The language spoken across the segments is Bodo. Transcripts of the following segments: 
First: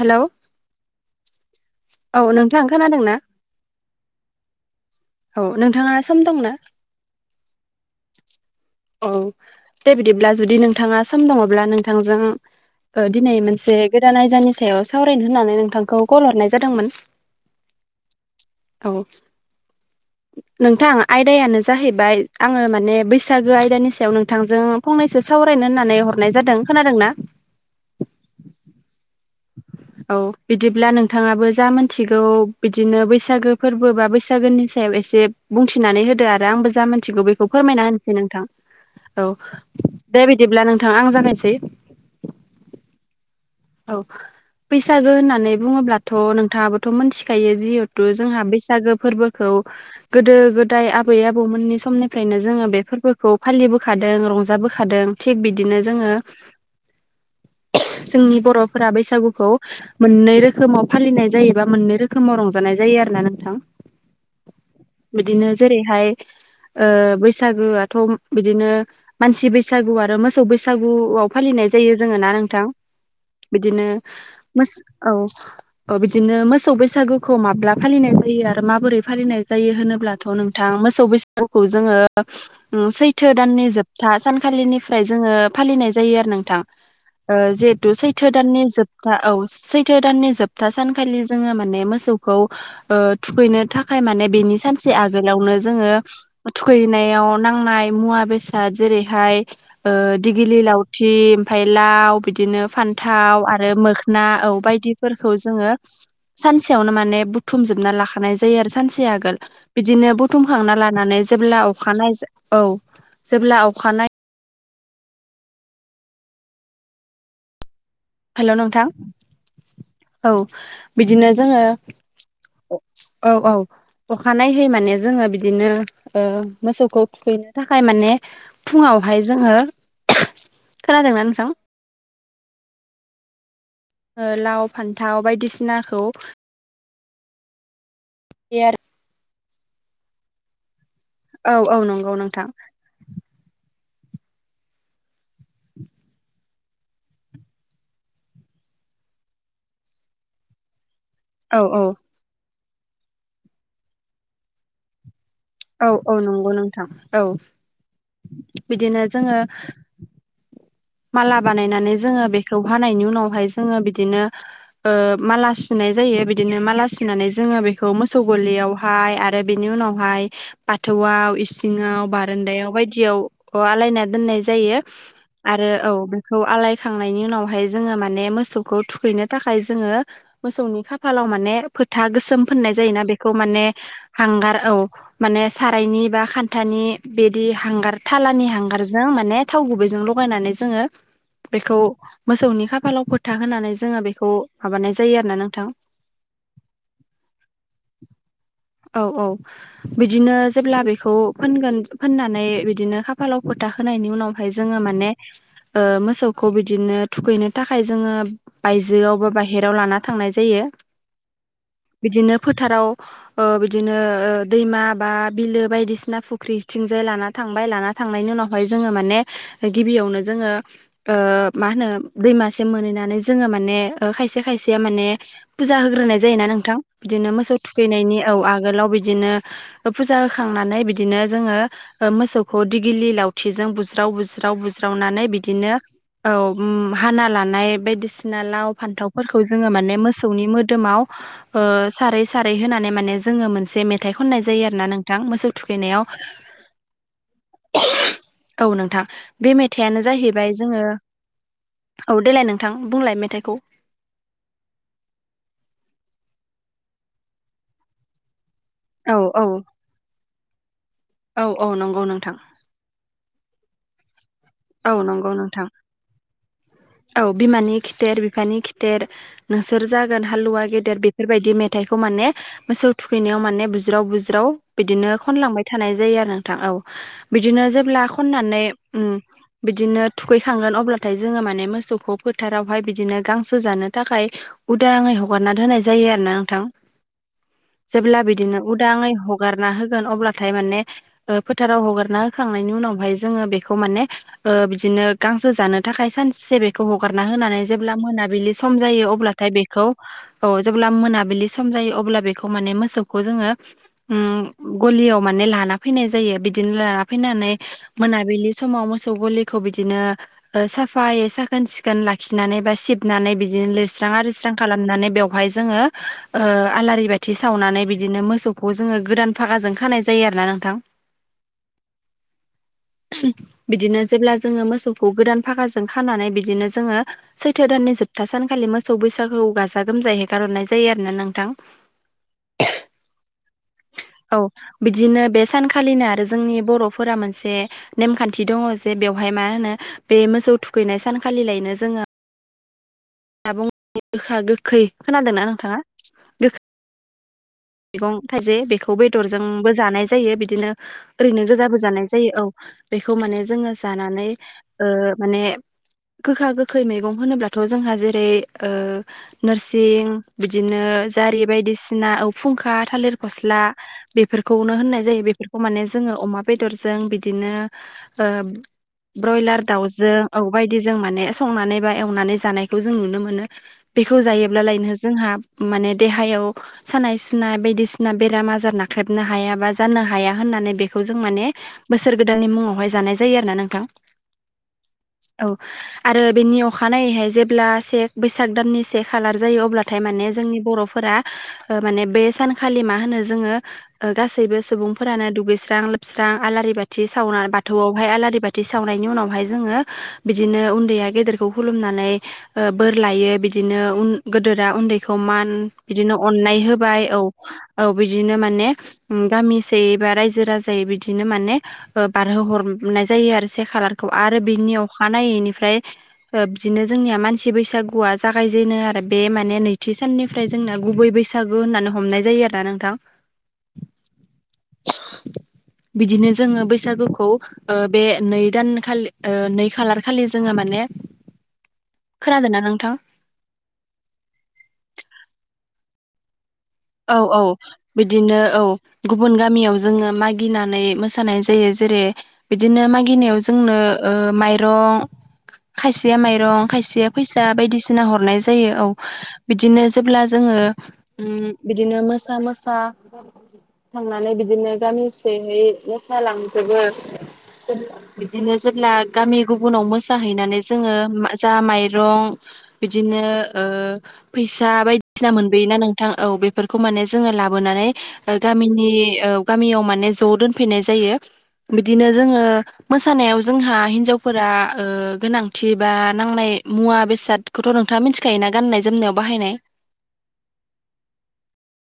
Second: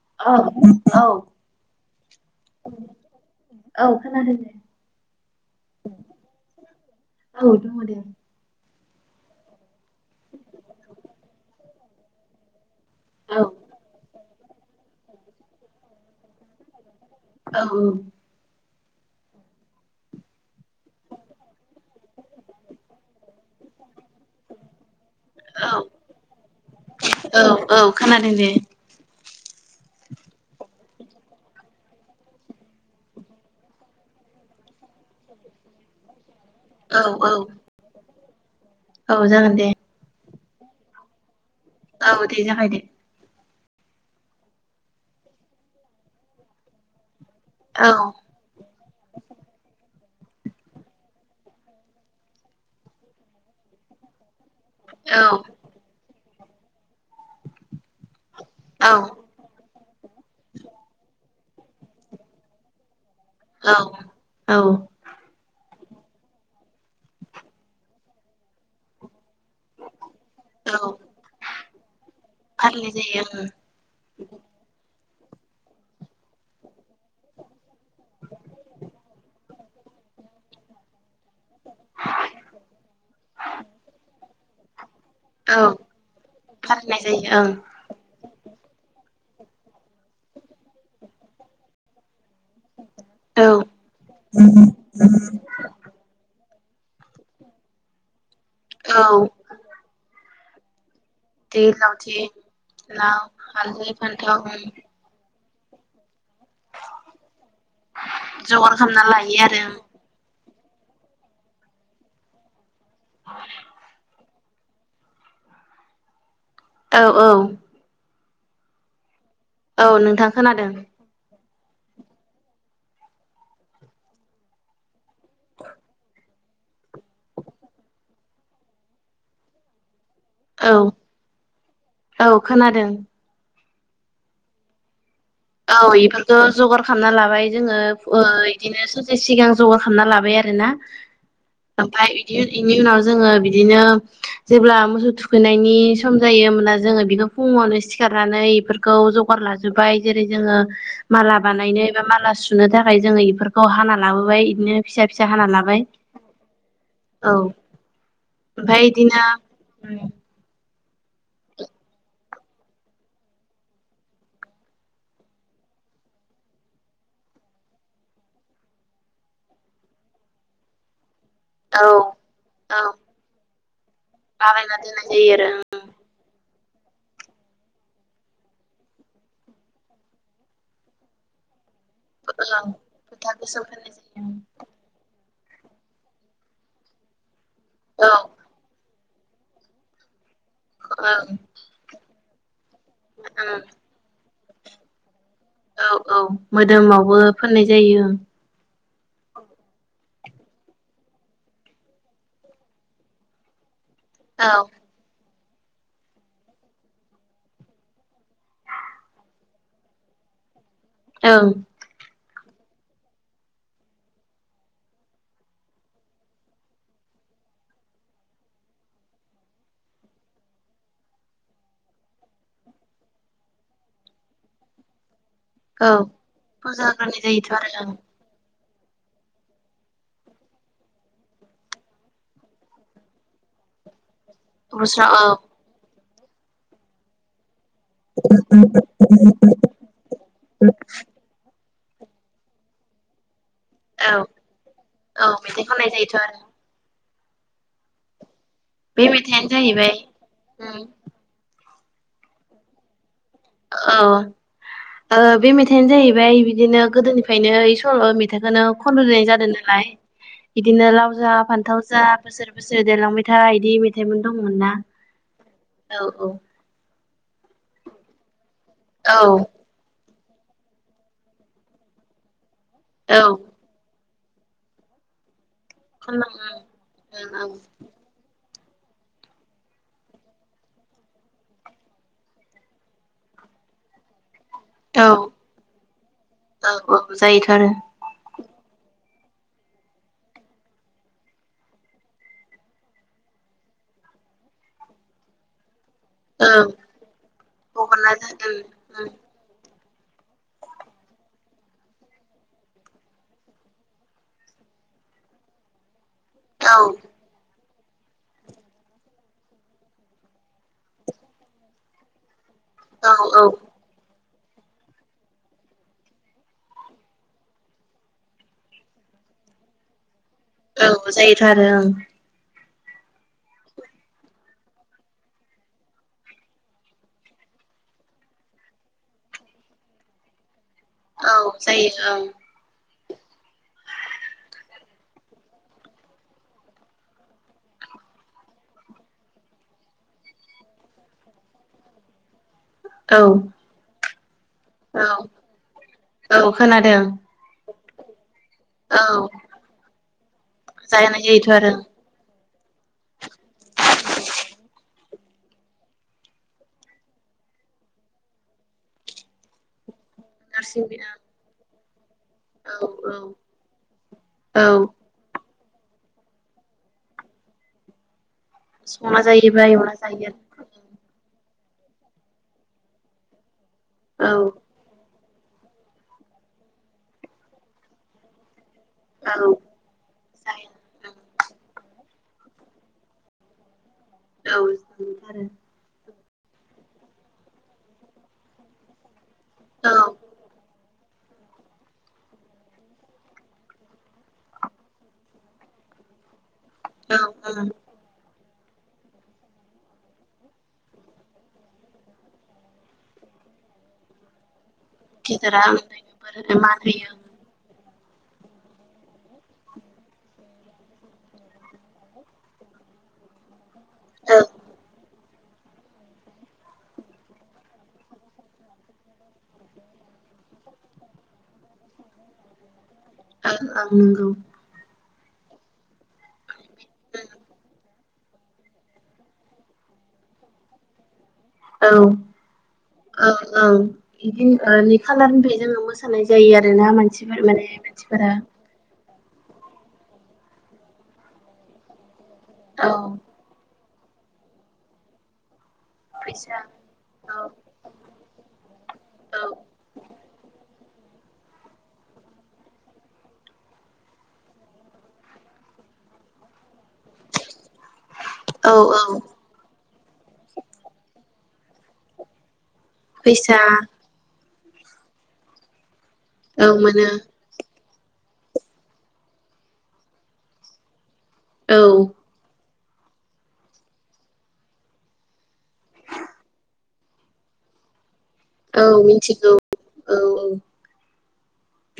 हेलौ औ, औ। औ नोंथां खोनादों ना औ खोनादों दे। औ, नोंथाङा सम दंना? औ दङ दे। औ, दे बिदिब्ला, जुदि नोंथाङा सम दङब्ला नोंथांजों दिनै औ मोनसे गोदान आयदानि सायाव सावरायनो होननानै। नोंथांखौ कल हरनाय जादोंमोन। औ। औ, नोंथां आयदायानो जाहैबाय आङो माने बैसागो आयदानि सायाव नोंथांजों फंनैसो औ सावरायनो होननानै हरनाय जादों। खोनादों ना? औ, औ खोनादों दे। औ बिदिब्ला नों नोंथाङाबो जा मिथिगौ बिदिनो बैसागो फोरबो बा बैसागोनि सायाव एसे बुंथिनानै होदो आरो आंबो जा औ मिथिगौ औ बेखौ फोरमायना होनोसै नोंथां औ जागोन दे दे बिदिब्ला नोंथां आं जानायसै औ दे जाबाय दे औ बैसागो होननानै बुङोब्लाथ' नोंथाङाबोथ' मोनथि खायो औ जिहेथु जोंहा बैसागो फोरबोखौ गोदो गोदाय आबै आबौमोननि समनिफ्रायनो जोङो बे फोरबोखौ फालिबोखादों रंज बोखादों औ थिग बिदिनो जोङो जोंनि औ बर'फोरा बैसागुखौ मोननै रोखोमाव फालिनाय जायो बा मोननै रोखोमाव रंजानाय जायो आरो ना औ औ बिदिनो जेरैहाय बैसागोआथ' बिदिनो मानसि बैसागु आरो मोसौ बैसागुआव फालिनाय जायो जोङो ना नोंथां फालिनाय जायो बिदिनो मोस औ औ बिदिनो मोसौ बैसागुखौ माब्ला फालिनाय जायो आरो माबोरै फालिनाय जायो होनोब्ला ब्लाथ नोंथां मोसौ खौ जोङो सैथो दाननि जोबथा सानखालिनिफ्राय जोङो ओं औ फालिनाय जायो आरो नोंथां फालिनाय जायो जेहेथु सै नि जोबथा औ सैथ' दाननि जोबथा सानखालि जोङो माने मोसौ खौ ओं थुखैनो थाखाय माने बेनि सानसे आगोलावनो जोङो थुखैनायाव नांनाय मुवा बेसाद औ जेरैहाय दिगिलिलाव- थि दै ओमफफ्राय लावथि लाव बिदिनो लाव फान्थाव आरो हालदै मोखोन फान्थाव औ ओं बायदिफोरखौ जोङो सानसेयावनो माने बुथुम जोबना लाखानाय जायो जगार आरो खालामना सानसे लायो आगोल आरो बिदिनो बुथुम खांना लानानै जेब्ला अखानाय औ जेब्ला अखानाय औ औ हेल' नोंथां नोंथां औ खोनादों बिदिनो जोङो औ औ अखानाय होयै माने जोङो बिदिनो ओ मोसौखौ थुखैनो थाखाय माने फुङावहाय जोङो औ खोनादोंना नोंथां औ खोनादों लाव फान्थाव औ बायदिसिनाखौ इफोरखौ जगार खालामना लाबाय जोङो बिदिनो सासे सिगां जगार खालामना लाबाय आरोना औ औ ओमफफ्राय नंगौ बिदि नोंथां बेनि उनाव जोङो बिदिनो जेब्ला मोसौ थुखैनायनि सम जायो होनब्ला जोङो बिनाव फुङावनो सिखारनानै बेफोरखौ जगार लाबोनाय जेरै जोङो माला औ औ बानायनाय बा माला सुनाय सुनो थाखाय जोङो इफोरखौ हाना लाबोबाय बिदिनो फिसा फि फिसा हाना लाबाय औ औ नंगौ नोंथां औ ओमफ्राय बिदिनो इदिना जोङो माला बानायनानै जोङो बेखौ हानायनि उनावहाय जोङो बिदिनो माला ओ सुनाय जायो बिदिनो माला सुनानै जोङो बेखौ मोसौ गलियाव हाय आरो बिनि उनाव हाय बाथौआव औ इसिङाव बारान्दायाव औ बायदियाव आलायना दोननाय बानायना जायो दोननाय जायो आरो औ आरो बेखौ आलायखांनायनि उनावहाय जोङो माने मोसौखौ थुखैनो थाखाय जोङो मोसौ न'नि खाफालाव माने फोथा गोसोम ओं फोननाय जायोना फोथा बेखौ गोसोम माने फोननाय जायो हांगार औ माने सारायनि बा खान्थानि बिदि हांगार औ थालानि हांगारजों माने थाव गुबैजोंल' थगायनानै जोंङो ओं बेखौ मोसौनि खाफालाव फोथा ओं होनानै जोंङो बेखौ माबानाय जायो आरो ना नों औ औ मोदोमावबो फोननाय जायो औ औ बिदिनो जेब्ला बेखौ फोनगोन फोननानै बिदिनो खाफालाव फोथा होनायनि औ उनावहाय जोंङो माने मोसौखौ बिदिनो थुखैनो थाखाय जोंङो बायजोआव बा बाहेराव लाना थांनाय जायो। ओंग। बिदिनो फोथाराव बिदिनो दैमा बा बिलो बायदिसि फुख्रि थिंगजाय। लाना थांबाय लाना थांनायनि उनावहाय जोंङो माने। गिबियावनो जोंङो मा होनो दैमासिम मोनहैनानै जोंङो माने खायसे खायसे। माने फुजा औ होग्रोनाय जायोना नोंथां? फुजा होग्रोनाय बिदिनो जायोथ' मोसौ आरो ओं थुखैनायनि औ। आगोलाव बिनो फुा होनानै बिदिनो जोंङो मोसौखौ दिगिलि लावथि जों। ब्रुज्राव बुज्राव बोसोराव नानै औ बिदिनो हाना लानाय! बायदिसिना लाव फान्थावफोरखौ जोंङो माने मोसौनि मोदोमाव। सारै सारै होनानै माने। जोंङो मोनसे औ मेथाइ खननाय जायो आरो ना। नोंथां औ मोसौ मेथाइ खननाय जायोथ' थुखैनायाव। आरो औ नोंथां मेथाइयानो बे जाहैबाय मेथाइयानो जाहैबाय उम जोंङो औ देलाय नोंथां बुंलाय मेथाइ! औव बे मेथाइआनो जाहैबाय। ओमफ्राय बिदिनो गोदोनिफ्रायनो बे सल' मेथाइखौनो औ खननाय औ जादों नालाय। बिदिनो लाव जा औ औ फान्थाव जा नंगौ नोंथां बोसोर बोसोर देरलांबाय था मेथाइ इदि मेथाइ थाइमोन। दंमोन ना? औ नंगौ नोंथां औ औ। औ बिमानि खिथेर बिफानि खिथेर औ नोंसोर जागोन गोलाव गिदिर। हालुवा गेदेर बेफोरबादि मेथाइखौ माने मोसौ औ थुखैनायाव माने बुज्राव बुज्राव खननो। बिदिनो खनलांबाय थानाय जायो आरो नोंथां खनलाङो औ ओं ओं बिदिनो जेब्ला खननानै। ओम [unintelligible] बिदिनो थुखैखांगोन अब्लाथाय! जोंङो माने मोसौखौ फोथारावहाय बिदिनो गांसो जानो थाखाय खावलायनाय जायो। औ उदाङै हगारना होनाय जायो आरोना नोंथां औ औ जायोथ' आरो जेब्ला बिदिनो। उदांङै हगारना होगोन अब्लाथाय माने फोथाराव हगारना होखांनायनि उनावहाय जोंङो बेखौ। माने बिदिनो गांसो जानो। थाखाय सानसे ओं बेखौ हगारना होनानै जेब्ला हगारना मोनाबिलि दोन सम जायो अब्लाथाय बे। औ जेब्ला मोनाबिलि सम जायो अब्ला बेखौ माने मोसौखौ जोंङो गलियाव माने लाना फैनाय जायो औ बिदिनो लाना फैनानै मोनाबिलि समाव मोसौ। मोसौ गलिखौ बिदिनो साफायै साखोन सिखोन लाखिनाय जायो। सिनानै बा औ सिबनानै औ बिदिनो लिरस्रां आरो। सारां खालामनानै बेवहाय जोंङो आलारि बाथि सावनानै बिदिनो मोसोवखौव। फागाजों खानाय जायो। औव जायोथ'आरो ओं। [inaudible] बिदिनो जेब्ला जोंङो मोसौखौ गोदान फाखााजों खानानै बिदिनो जोंङो सैथो दाननि जोबथा सानखालि। मोसौ बैसागु खौ गाजा गोमजायै गारहरनाय जायो आरो औ नोंथां। [inaudible] जायो औ बिदिनो बे सानखालिनो आरो जोंनि बर'फोरा मोनसे नेमखान्थि। थि दंङ जे बेवहाय मा होनो बे मोसौ थुखैनाय सानखालिलायनो जोंङो। औ गोखा गोखै औ खोनादोंना नोंथाङा? औ खोनादों मैगं थाइसे बेखौ औ बेदरजोंबो जानाय जायो बिदिनो जानाय ओरैनो जायोथ' आरो गोजाबो जानाय जायो। औ बेखौ माने जोंङो जानानै माने। गोखा गोखै मैगं होनब्लाथ' जोंहा जेरै नोरसिं बिदिनो नोरसिं बिलाइ जारि बायदिसिना। औ फुंखा औ थालिर गस्ला औ बेफोरखौनो होननाय जायो। माने जोङो अमा बेदरजों बिदिनो। संना ब्रयलार जायोबा एवना दाउजों जायो औ बायदिजों माने। संनानै बा एवनानै जानायखौ जों नुनो मोनो बेखौ औ जायोब्लालायनो जोंहा। माने देहायाव सानाय सुनाय बायदिसिना बेराम आजार नौ। ख्रेबनो जायो औ हाया बा जानो हाया होननानै बेखौ जों माने बोस। इसोर गोदाननि मुङावहाय जानाय जायो आरो ना नोंथां। औ आरो बेनि अखानायैहाय जेब्ला से बैसाग दाननि से खालार जायो औ अब्लाथाय माने जोंनि बर'फोरा ओ माने बे सानखालि मा होनो जोङो गासैबो सुबुंफोरानो दुगैस्रां लोबस्रां आलारि बाथि ओं सावना बाथौआवहाय आलारि बाथ थि सावनायनि उनावहाय जोङो बिदिनो उन्दैया गेदेरखौ खुलुमनानै बोर लायो बि बिदिनो उन गेदेरा उन्दैखौ मान गिदिरा उन्दैनो बिदिनो बोर अननाय मान होबाय होयो औ औ बिदिनो माने गामिसेयै बा रायजो राजायै बिदिनो माने बारहोहर हरनाय जायो आरो से खालारखौ आरो ओं बिनि अखानायैनिफ्राय बिदिनो जोंनिया मानसि बैसागुआ जागायजेनो आरो बे माने नैथि साननिफ्राय जोंना गुबै बैसागु होननानै हमनाय जायो आरो ना नोंथां। [unintelligible] नोंगौ [unintelligible] बिदिनो जोङो बैसागुखौ ओ बे नै दान खालि ओ नै खालार खालि जोङो माने औ खोनादोंना नोंथां औ औ बिदिन ओ नै खालारनिफ्राय जोङो मोसा जायो आरो औ औ बिदिनो औ गुबुन गामियाव जोङो मागिनानै मोसानाय जायो जेरै बिदिनो औ मागिनायाव जोंनो माइरं खायसेया फैसा माइरं खायसेया औ फैसा बायदिसिना हरनाय जायो औ बिदिनो जेब्ला जोङो उम बिदिनो मोसा मोसा थांनानै बिदिनो गामिसेयै मोसालांजोबो बिदिनो औ जेब्ला गामि गुबुनाव मोसे जाहैनानै जोङो जा माइरं बिदिनो फैसा ओ फैसा बायदिसिना मोनबोयोना नोंथां औ बेफोरखौ माने जोङो लाबोनानै गामिनि ओ गामियाव माने ज' दोनफैनाय जायो औ बिदिनो जोङो मोसानायाव जोंहा हिनजावफोरा ओ गोनांथि बा नांनाय मुवा बेसादखौथ' नोंथाङा मिथि गाननाय औ जोमनायाव मिथिगौ बाहायनाय [inaudible] औ औ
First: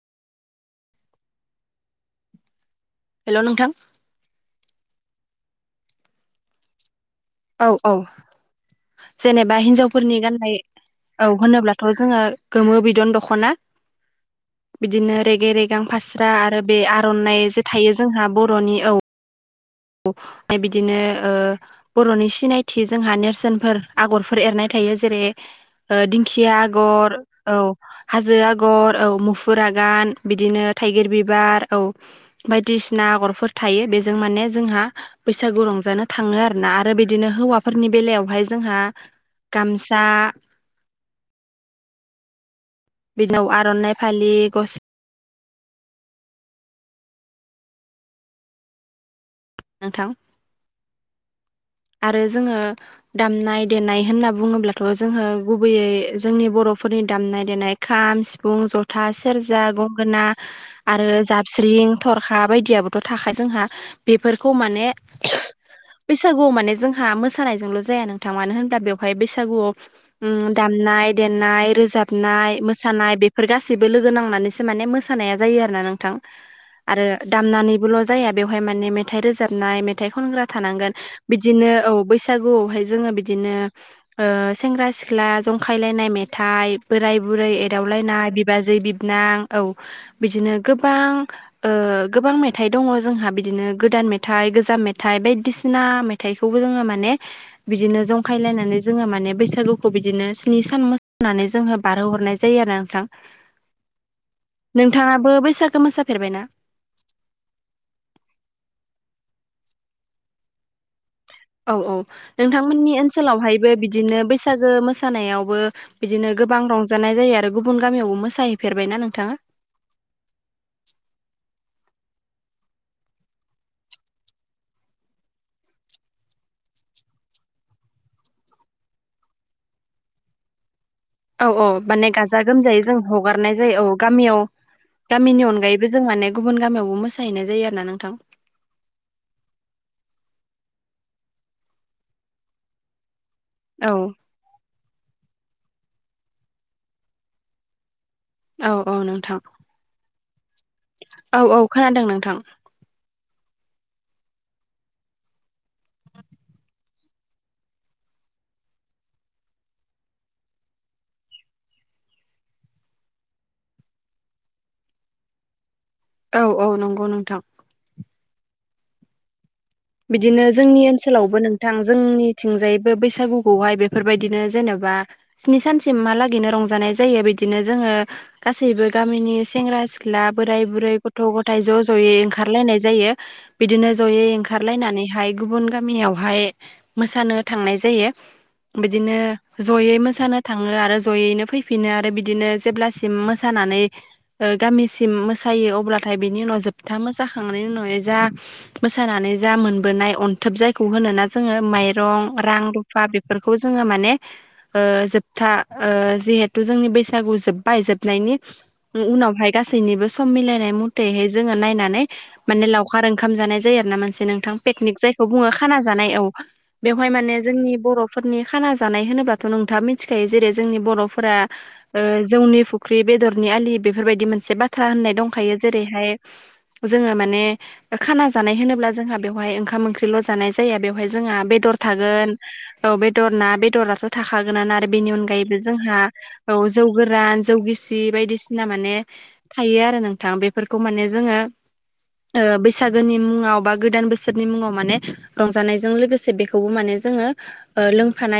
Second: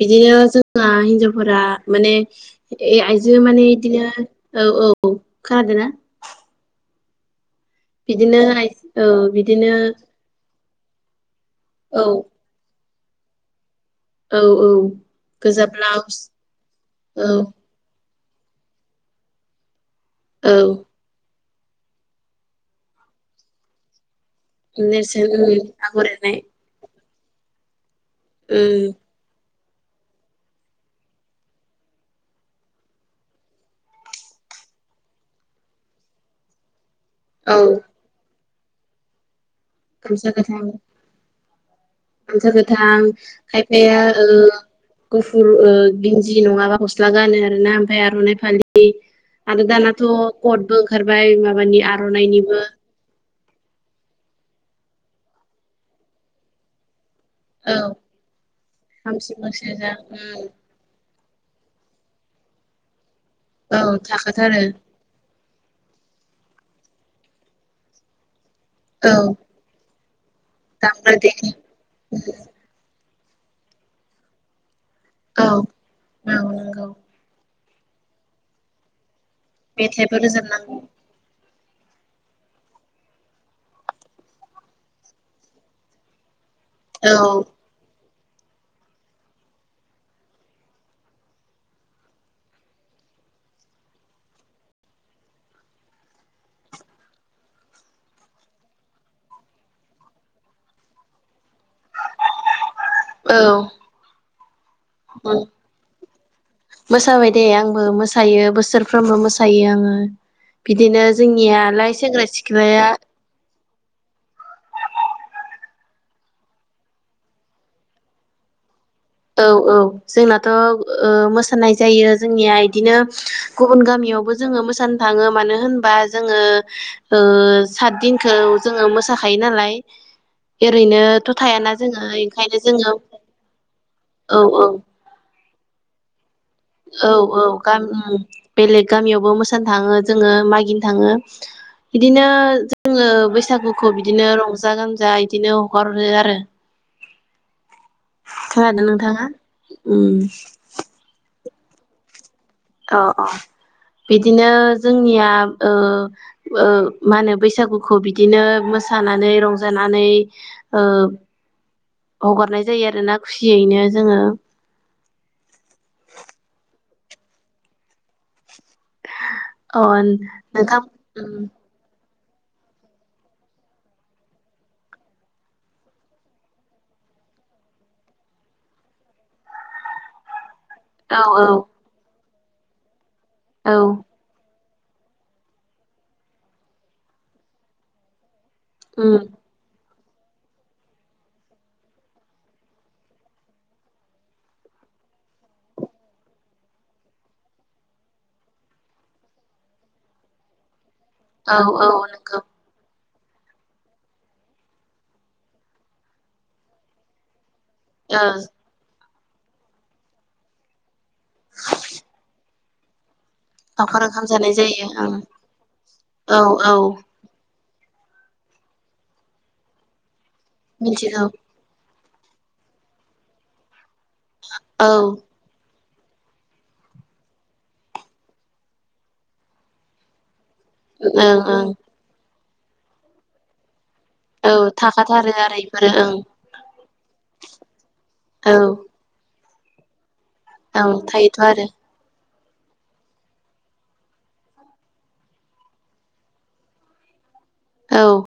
बिदिनो जोंना हिनजावफोरा माने ए आइजो हेल' माने नोंथां इदिनो औ औ खोनादों ना औ औ औ जेनेबा बिदिनो हिनजावफोरनि गाननाय औ होनोब्लाथ' औ जोङो गोमो बिदि गोदान दखना औ औ बिदिनो रेगे गोजा रेगां ब्लाउस फास्रा आरो बे औ आर'नाइ जे थायो जोंहा बर'नि औ औ ओमफ्राय बिदिनो ओ बर'नि सिनायथि जोंहा नेरसोनफोर आगर फोर एरनाय थायो जेरै नेरसोन उम आगर एरनाय दिंखिया आगर औ हाजो आगर उम औ फुरागान बिदिनो थाइगिर बिबार औ बायदिसिना आगरफोर थायो बेजों माने जोंहा बैसागु रंजानो थाङो आरोना आरो बिदिनो औ हौवाफोरनि बेलायावहाय जोंहा गामसा मजा गोथां बिनाव आर'नाइ खायफाया ओ फालि गस्ला गुफ [unintelligible] बिन्ज नङाबा गस्ला गानो आरोना ओमफ्राय आर'नाइ फालि आरो दानाथ' नोंथां कटबो ओंखारबाय माबानि आरो जोङो आर'नाइनिबो दामनाय देनाय होनना बुङोब्लाथ' जोङो गुबैयै जोंनि बर'फोरनि दामनाय देनाय औ खाम सिफुं जथा खाम सिफुं सेरजा गंगोना उम आरो जाबस्रिं थरखा बायदियाबोथ' थाखा जोंहा औ बेफोरखौ थाखाथारो माने [unintelligible] बैसागुआव मा माने जोंहा मोसानायजोंल' जाया नोंथां मानो होन दा औ बेवहाय बैसागुआव उम दामनाय दामग्रा देग्रा देनाय रोजाबनाय मोसानाय बे फोर गासैबो लोगो नांनानैसो माने मोसानाया औ जायो आरो ना नोंथां नंगौ आरो दामनानै ल' जाया बेवहाय माने मेथाइ रोजाबनाय मेथाइ मेथाइबो खनग्रा रोजाबनांगौ थानांगोन बिदिनो औ बैसागुआवहाय जोङो बिदिनो ओ सेंग्रा सिख्ला जंखायलायनाय मेथाइ [unintelligible] औ बोराय बुरै एदावलायनाय बिबाजै बिबनां औ बिदिनो गोबां ओ गोबां मेथाइ दङ जोंहा। बिदिनो गोदान मेथाइ गोजाम मेथाइ बायदिसिना मे थाइखौबो जोङो माने बिदिनो जंखायलायनानै जोङो माने बैसागुखौ बिदिनो स्नि सान मोसानानै जोंहा बारहो हरनाय जायो आरो नोंथां। औ नोंथाङाबो बैसागो मोसाफेरबायना? मोसाबाय दे आंबो मोसायो बोसोरफ्रोमबो मोसायो आङो बिदिनो जोंनियालाय सेंग्रा सिख्लाया बे बिदिनो बैसागो मोसानायावबो बिदिनो गोबां रंजानाय जायो आरो गुबुन गामियावबो मोसाहैफेर औ औ जोंनाथ' ओ मोसानाय जायो। जोंनिया इदिनो गुबुन गामियावबो जोङो मोसानो थाङो मानो होनबा जोङो ओ ओ सातदिनखौ जोङो मोसाखायो नालाय। [inaudible] ओरैनोथ' औ औ थायाना जोङो माने गाजा ओंखायनो गोमजायै जोङो जों हगारनाय जायो औ गा मियाव गामिनि अनगायैबो जों माने गुबुन गामियावबो औ औ मोसाहैनाय जायो आरो ना नोंथां। गामि बेलेग गामियावबो मोसानो थाङो जोङो माइक [unintelligible] थाङो बिदिनो जोङो बैसागुखौ औ बिदिनो रंजा गानजा बिदिनो हगार हरो आरो। औ खोनादों औ नोंथाङा नोंथां उम। औ औ खोनादों नोंथां। अ अ। बिदिनो जोंनिया ओ ओ मा होनो बैसागुखौ बिदिनो मोस सानानै रंजानानै ओ हगारनाय जायो आरोना खुसियैनो जोङो। औ औ नंगौ नोंथां। अ बिदिनो जोंनि नोंथां उम ओनसोलावबो नोंथां जोंनि थिंजायबो बैसागुखौहाय बेफोरबायदिनो जेनेबा स्नि सानसिम हालागैनो रंजानाय जायो बि दिनो जोङो गासैबो गामिनि सेंग्रा सिख्ला बोराय बुरै औ गथ' औ गथाय ज' ज'यै ओंखारलायनाय जायो औ बिदिनो ज'यै ओं खारलायनानैहाय गुबुन गामियावहाय मोसानो थांनाय जायो। बिदिनो उम जयै मो सानो थाङो आरो जयैनो फैफिनो आरो बिदिनो जेब्लासिम मोसानानै ओ गामिसिम मोसायो अब्लाथाय बेनि उनाव जोबथा मोसाखांनायनि उनावहाय जा मोसानानै जा मोनबोनाय अनथोब जायखौ होनो ना जोङो औ औ नंगौ माइरं ओ रां बा बेफोरखौ जोङो माने ओ जोबथा ओ जिहेथु जोंनि बैसागु जोब बाय जोबनायनि उनावहाय गासैनिबो सम मिलायनाय मथेैहाय जोङो नायनानै माने लावखार ओंखाम जानाय जायो आरो ना लावखार मानसि ओंखाम जानाय नोंथां जायो पेकनिक ओं जायखौ बुङो खाना जानाय औ बेवहाय माने जों नि बर'फोरनि खाना जानाय होनोबाथ' नोंथाङा मिथिखायो जेरै जोंनि मिथिगौ बर'फोरा ओ जौनि फुख्रि बेदरनि आलि बेफोरबायदि मोनसे बाथ्रा औ होननाय दंखायो जेरै हायो जोङो माने खाना जानाय होनोब्ला जोंहा बेवहाय ओंखाम ओंख्रैल'जानाय जाया बेवहाय जोंहा ओं ओं बेदर थागोन दाव बेदर ना बेदर औ थाखागोनानो आरो बेनि थाखाथारो आरो अनगायैबो इफोरो जोंहा ओं औ जौ गोरान जौगिसि औ बायदिसिना माने थायो आरो नोंथां बेफोरखौ औ माने जोङो थायोथ' आरो ओ बैसागोनि मुङाव बा गोदान बोसोरनि मुङाव माने रंजानायजों लोगोसे बेखौबो माने जोङो ओ औ लोंफानाय